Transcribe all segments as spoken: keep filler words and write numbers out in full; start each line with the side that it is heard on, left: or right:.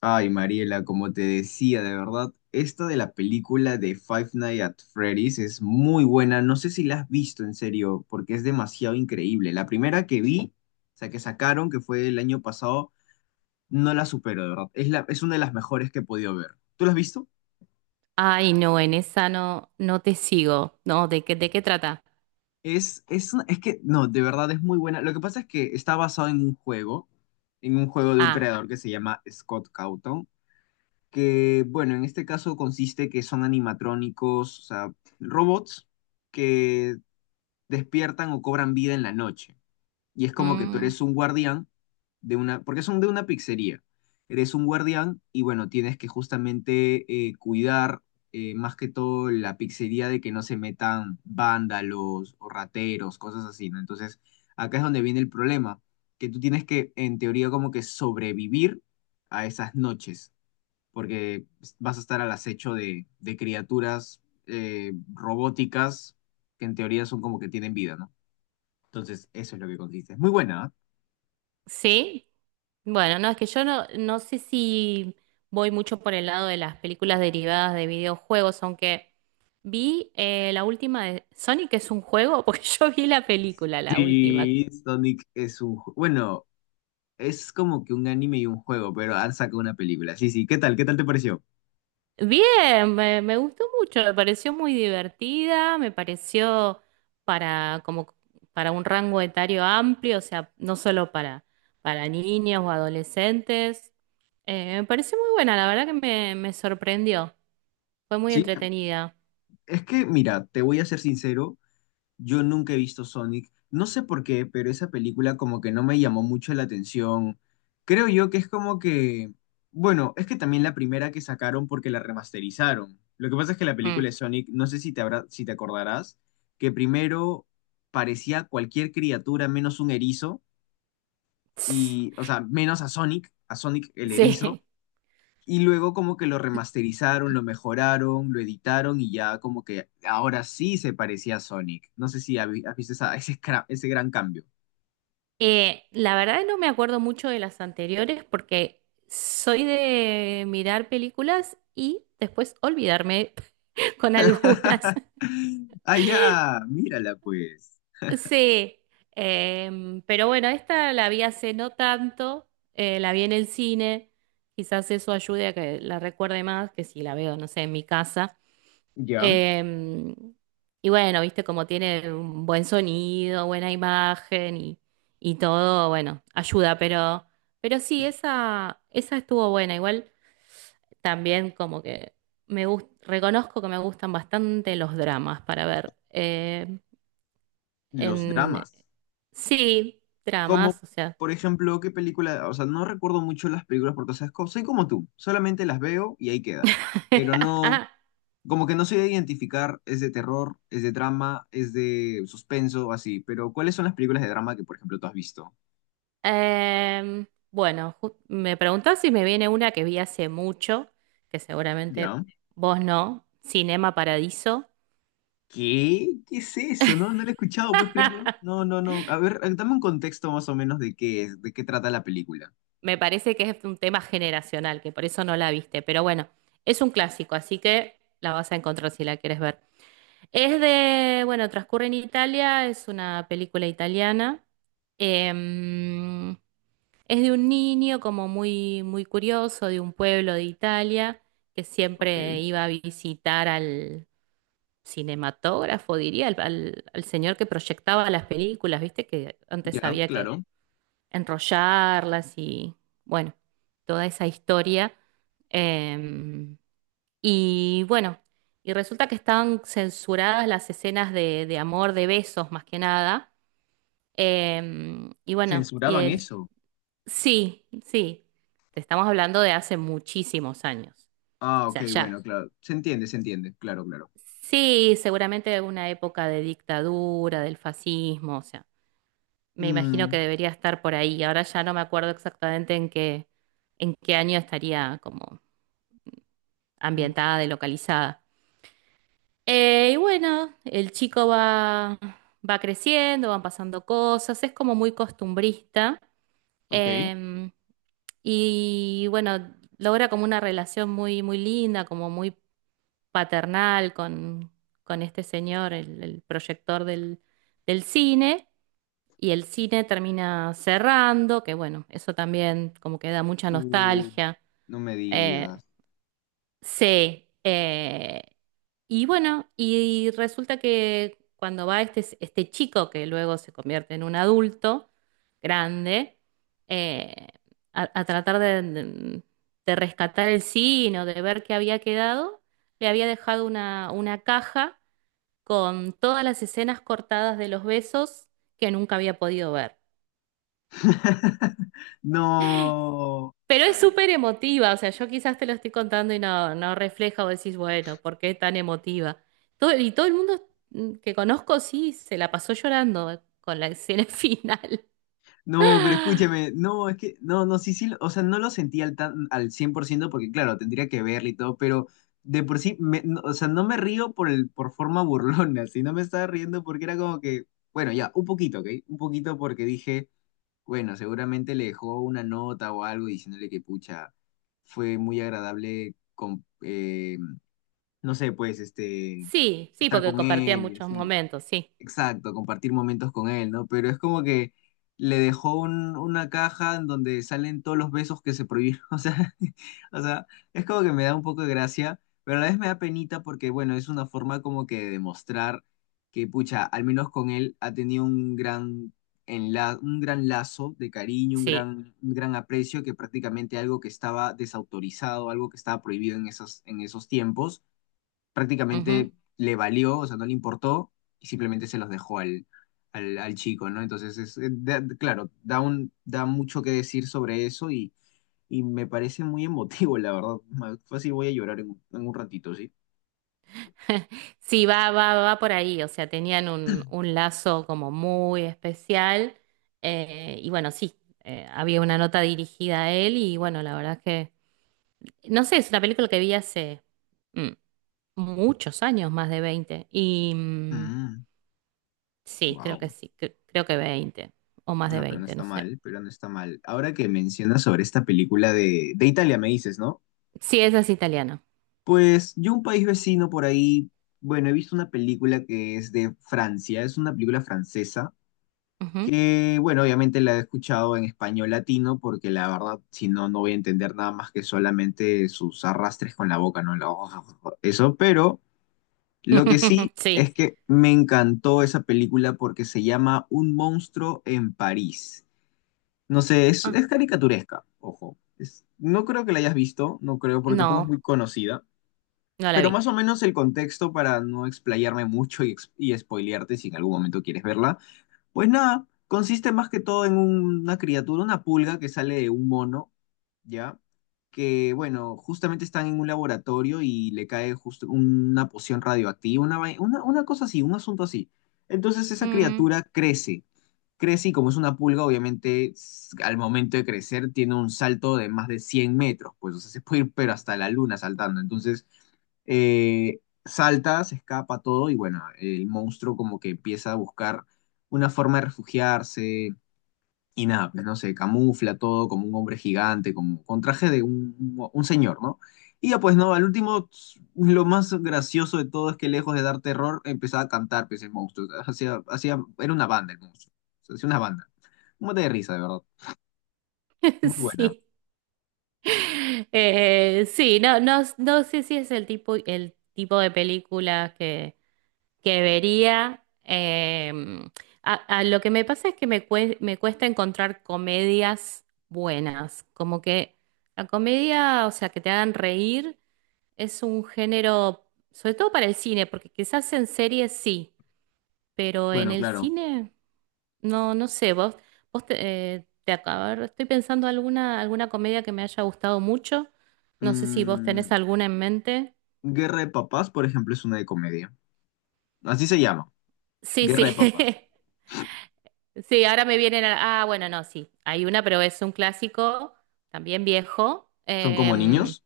left: Ay, Mariela, como te decía, de verdad, esta de la película de Five Nights at Freddy's es muy buena. No sé si la has visto en serio, porque es demasiado increíble. La primera que vi, o sea, que sacaron, que fue el año pasado, no la supero, de verdad. Es la, es una de las mejores que he podido ver. ¿Tú la has visto?
right: Ay, no, en esa no, no te sigo. No, ¿de qué, de qué trata?
left: Es, es, una- es que, no, de verdad es muy buena. Lo que pasa es que está basado en un juego, en un juego de un
right: Ah,
left: creador que se llama Scott Cawthon. Que, bueno, en este caso consiste que son animatrónicos, o sea, robots que despiertan o cobran vida en la noche. Y es como que tú
right: mm,
left: eres un guardián de una, porque son de una pizzería. Eres un guardián y, bueno, tienes que justamente eh, cuidar eh, más que todo la pizzería de que no se metan vándalos o rateros, cosas así, ¿no? Entonces, acá es donde viene el problema, que tú tienes que, en teoría, como que sobrevivir a esas noches porque vas a estar al acecho de, de criaturas eh, robóticas que en teoría son como que tienen vida, ¿no? Entonces, eso es lo que consiste. Es muy buena, ¿ah?
right: sí. Bueno, no, es que yo no, no sé si voy mucho por el lado de las películas derivadas de videojuegos, aunque vi eh, la última de Sonic que es un juego, porque yo vi la película, la última.
left: Sí, Sonic, es un... ju- bueno, es como que un anime y un juego, pero han sacado una película. Sí, sí, ¿qué tal? ¿Qué tal te pareció?
right: Bien, me, me gustó mucho, me pareció muy divertida, me pareció para como para un rango etario amplio, o sea, no solo para, para niños o adolescentes. Eh, me pareció muy buena, la verdad que me, me sorprendió, fue muy
left: Sí,
right: entretenida.
left: es que, mira, te voy a ser sincero. Yo nunca he visto Sonic. No sé por qué, pero esa película como que no me llamó mucho la atención. Creo yo que es como que, bueno, es que también la primera que sacaron porque la remasterizaron. Lo que pasa es que la película
right: Mm.
left: de Sonic, no sé si te habrá- si te acordarás, que primero parecía cualquier criatura menos un erizo y, o sea, menos a Sonic, a Sonic el erizo.
right: Sí,
left: Y luego como que lo remasterizaron, lo mejoraron, lo editaron y ya como que ahora sí se parecía a Sonic. No sé si habi- has visto esa- ese, cra- ese gran cambio.
right: Eh, la verdad no me acuerdo mucho de las anteriores porque soy de mirar películas y después olvidarme con algunas.
left: Ah, ya, mírala, pues.
right: Sí, em, pero bueno, esta la vi hace no tanto, eh, la vi en el cine, quizás eso ayude a que la recuerde más que si la veo, no sé, en mi casa.
left: Ya,
right: Em, y bueno, viste como tiene un buen sonido, buena imagen y, y todo, bueno, ayuda, pero, pero sí, esa, esa estuvo buena. Igual también como que me gus- reconozco que me gustan bastante los dramas para ver. em,
left: los
right: en,
left: dramas.
right: Sí,
left: Como,
right: dramas, o sea.
left: por ejemplo, qué película, o sea, no recuerdo mucho las películas porque, o sea, es co- soy como tú, solamente las veo y ahí queda. Pero no, como que no sé identificar, es de terror, es de drama, es de suspenso, así. Pero, ¿cuáles son las películas de drama que, por ejemplo, tú has visto?
right: Em, bueno, ju- me preguntás si me viene una que vi hace mucho, que seguramente
left: ¿Ya?
right: vos no, Cinema Paradiso.
left: ¿Qué? ¿Qué es eso? No, no lo he escuchado, ¿puedes creerlo? No, no, no. A ver, dame un contexto más o menos de qué es, de qué trata la película.
right: Me parece que es un tema generacional, que por eso no la viste, pero bueno, es un clásico, así que la vas a encontrar si la quieres ver. Es de, bueno, transcurre en Italia, es una película italiana. Em, Es de un niño como muy, muy curioso, de un pueblo de Italia, que
left: Ok,
right: siempre iba a visitar al cinematógrafo, diría, al, al- al señor que proyectaba las películas, ¿viste? Que antes
left: ya,
right: había que
left: claro.
right: enrollarlas y, bueno, toda esa historia. Em, y bueno, y resulta que estaban censuradas las escenas de, de amor, de besos, más que nada. Em, y bueno, y
left: Censuraban
right: el
left: eso.
right: sí, sí. Te estamos hablando de hace muchísimos años.
left: Ah,
right: O
left: ok,
right: sea,
left: bueno,
right: ya.
left: claro. Se entiende, se entiende. Claro, claro.
right: Sí, seguramente de una época de dictadura, del fascismo, o sea, me imagino que
left: Mm,
right: debería estar por ahí. Ahora ya no me acuerdo exactamente en qué, en qué año estaría como ambientada y localizada. Eh, y bueno, el chico va, va creciendo, van pasando cosas, es como muy costumbrista.
left: ok.
right: Em, y bueno, logra como una relación muy, muy linda, como muy paternal con, con este señor, el, el proyector del, del cine. Y el cine termina cerrando, que bueno, eso también como que da mucha
left: Uh,
right: nostalgia.
left: no me
right: Eh,
left: digas.
right: Sí, eh, y bueno, y resulta que cuando va este, este chico, que luego se convierte en un adulto grande, eh, a, a tratar de, de- de rescatar el sino de ver qué había quedado, le había dejado una, una caja con todas las escenas cortadas de los besos que nunca había podido ver.
left: No.
right: Pero es súper emotiva, o sea, yo quizás te lo estoy contando y no, no refleja o decís, bueno, ¿por qué tan emotiva? Todo, y todo el mundo mm, que conozco sí se la pasó llorando con la escena final.
left: No, pero escúchame, no, es que, no, no, sí, sí, lo- o sea, no lo sentí al, tan, al cien por ciento porque, claro, tendría que verlo y todo, pero de por sí, me- no, o sea, no me río por, el, por forma burlona, sino me estaba riendo porque era como que, bueno, ya, un poquito, ¿ok? Un poquito porque dije, bueno, seguramente le dejó una nota o algo diciéndole que, pucha, fue muy agradable, con, eh, no sé, pues, este,
right: Sí, sí,
left: estar
right: porque
left: con
right: compartía
left: él y
right: muchos
left: así, ¿no?
right: momentos, sí,
left: Exacto, compartir momentos con él, ¿no? Pero es como que le dejó un- una caja en donde salen todos los besos que se prohibieron. O sea, o sea, es como que me da un poco de gracia, pero a la vez me da penita porque, bueno, es una forma como que de demostrar que, pucha, al menos con él ha tenido un gran, enla- un gran lazo de cariño, un
right: sí.
left: gran, un gran aprecio, que prácticamente algo que estaba desautorizado, algo que estaba prohibido en esos, en esos tiempos
right: Ujú.
left: prácticamente le valió, o sea, no le importó y simplemente se los dejó al, al, al chico, ¿no? Entonces, es, eh, da- claro, da, un, da mucho que decir sobre eso y, y me parece muy emotivo, la verdad. Ma- Fácil voy a llorar en, un en un ratito, ¿sí?
right: Sí, va, va, va por ahí, o sea, tenían un, un lazo como muy especial eh, y bueno, sí, eh, había una nota dirigida a él y bueno, la verdad es que, no sé, es una película que vi hace... mm, muchos años, más de veinte. Y mm, sí, creo
left: Wow.
right: que sí, cre- creo que veinte o más de
left: Ah, pero no
right: veinte,
left: está
right: no sé.
left: mal, pero no está mal. Ahora que mencionas sobre esta película de, de Italia, me dices, ¿no?
right: Sí, esa es italiana.
left: Pues yo un país vecino por ahí, bueno, he visto una película que es de Francia, es una película francesa
right: Ujú.
left: que, bueno, obviamente la he escuchado en español latino porque la verdad, si no, no voy a entender nada más que solamente sus arrastres con la boca, ¿no? La- Eso, pero lo que sí es
right: Sí.
left: que me encantó esa película porque se llama Un monstruo en París. No sé, es,
right: Ah,
left: es caricaturesca, ojo. Es- no creo que la hayas visto, no creo, porque tampoco es
right: no,
left: muy conocida.
right: no la
left: Pero
right: vi.
left: más o menos el contexto para no explayarme mucho y, ex- y spoilearte si en algún momento quieres verla, pues nada, consiste más que todo en un- una criatura, una pulga que sale de un mono. ¿Ya? Que, bueno, justamente están en un laboratorio y le cae justo una poción radioactiva, una, vai- una, una cosa así, un asunto así. Entonces esa
right: Mm.
left: criatura crece, crece y como es una pulga, obviamente s- al momento de crecer tiene un salto de más de cien metros, pues, o sea, se puede ir pero hasta la luna saltando. Entonces eh, salta, se escapa todo y bueno, el monstruo como que empieza a buscar una forma de refugiarse, y nada, pues no sé, camufla todo como un hombre gigante, como con traje de un, un señor, ¿no? Y ya pues no, al último, lo más gracioso de todo es que lejos de dar terror, empezaba a cantar, pues el monstruo. Hacía, hacía, era una banda el monstruo. O sea, hacía una banda. Un mate de risa, de verdad. Muy buena.
right: Sí. Eh, sí, no, no, no sé si es el tipo, el tipo de película que, que vería. eh, a, a lo que me pasa es que me, cue- me cuesta encontrar comedias buenas. Como que la comedia, o sea, que te hagan reír, es un género, sobre todo para el cine, porque quizás en series sí, pero en
left: Bueno,
right: el
left: claro.
right: cine, no, no sé, vos, vos te, eh, te acá- a ver, estoy pensando alguna, alguna comedia que me haya gustado mucho. No sé si vos tenés
left: Mm,
right: alguna en mente.
left: Guerra de Papás, por ejemplo, es una de comedia. Así se llama.
right: Sí, sí.
left: Guerra de Papás.
right: Sí, ahora me vienen a... Ah, bueno, no, sí. Hay una, pero es un clásico, también viejo,
left: Son como
right: em,
left: niños.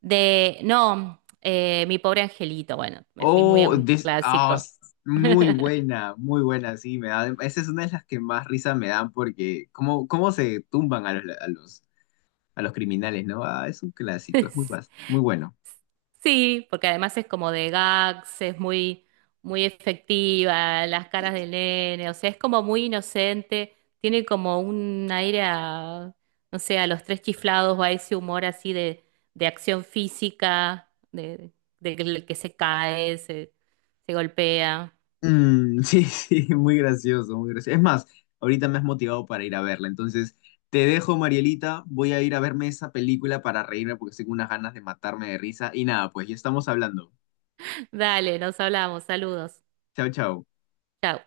right: de... No, eh, Mi pobre angelito. Bueno, me fui muy a
left: Oh,
right: un
left: this, ah,
right: clásico.
left: s- muy buena, muy buena, sí, me da, esa es una de las que más risa me dan porque cómo, cómo se tumban a los, a los, a los criminales, ¿no? Ah, es un clásico, es muy, bas- muy bueno.
right: Sí, porque además es como de gags, es muy, muy efectiva, las caras del nene, o sea, es como muy inocente, tiene como un aire a, no sé, a los tres chiflados, va ese humor así de, de acción física, de, de que el que se cae, se, se golpea.
left: Mm, sí, sí, muy gracioso, muy gracioso. Es más, ahorita me has motivado para ir a verla, entonces te dejo, Marielita, voy a ir a verme esa película para reírme porque tengo unas ganas de matarme de risa y nada, pues ya estamos hablando.
right: Dale, nos hablamos, saludos.
left: Chao, chao.
right: Chao.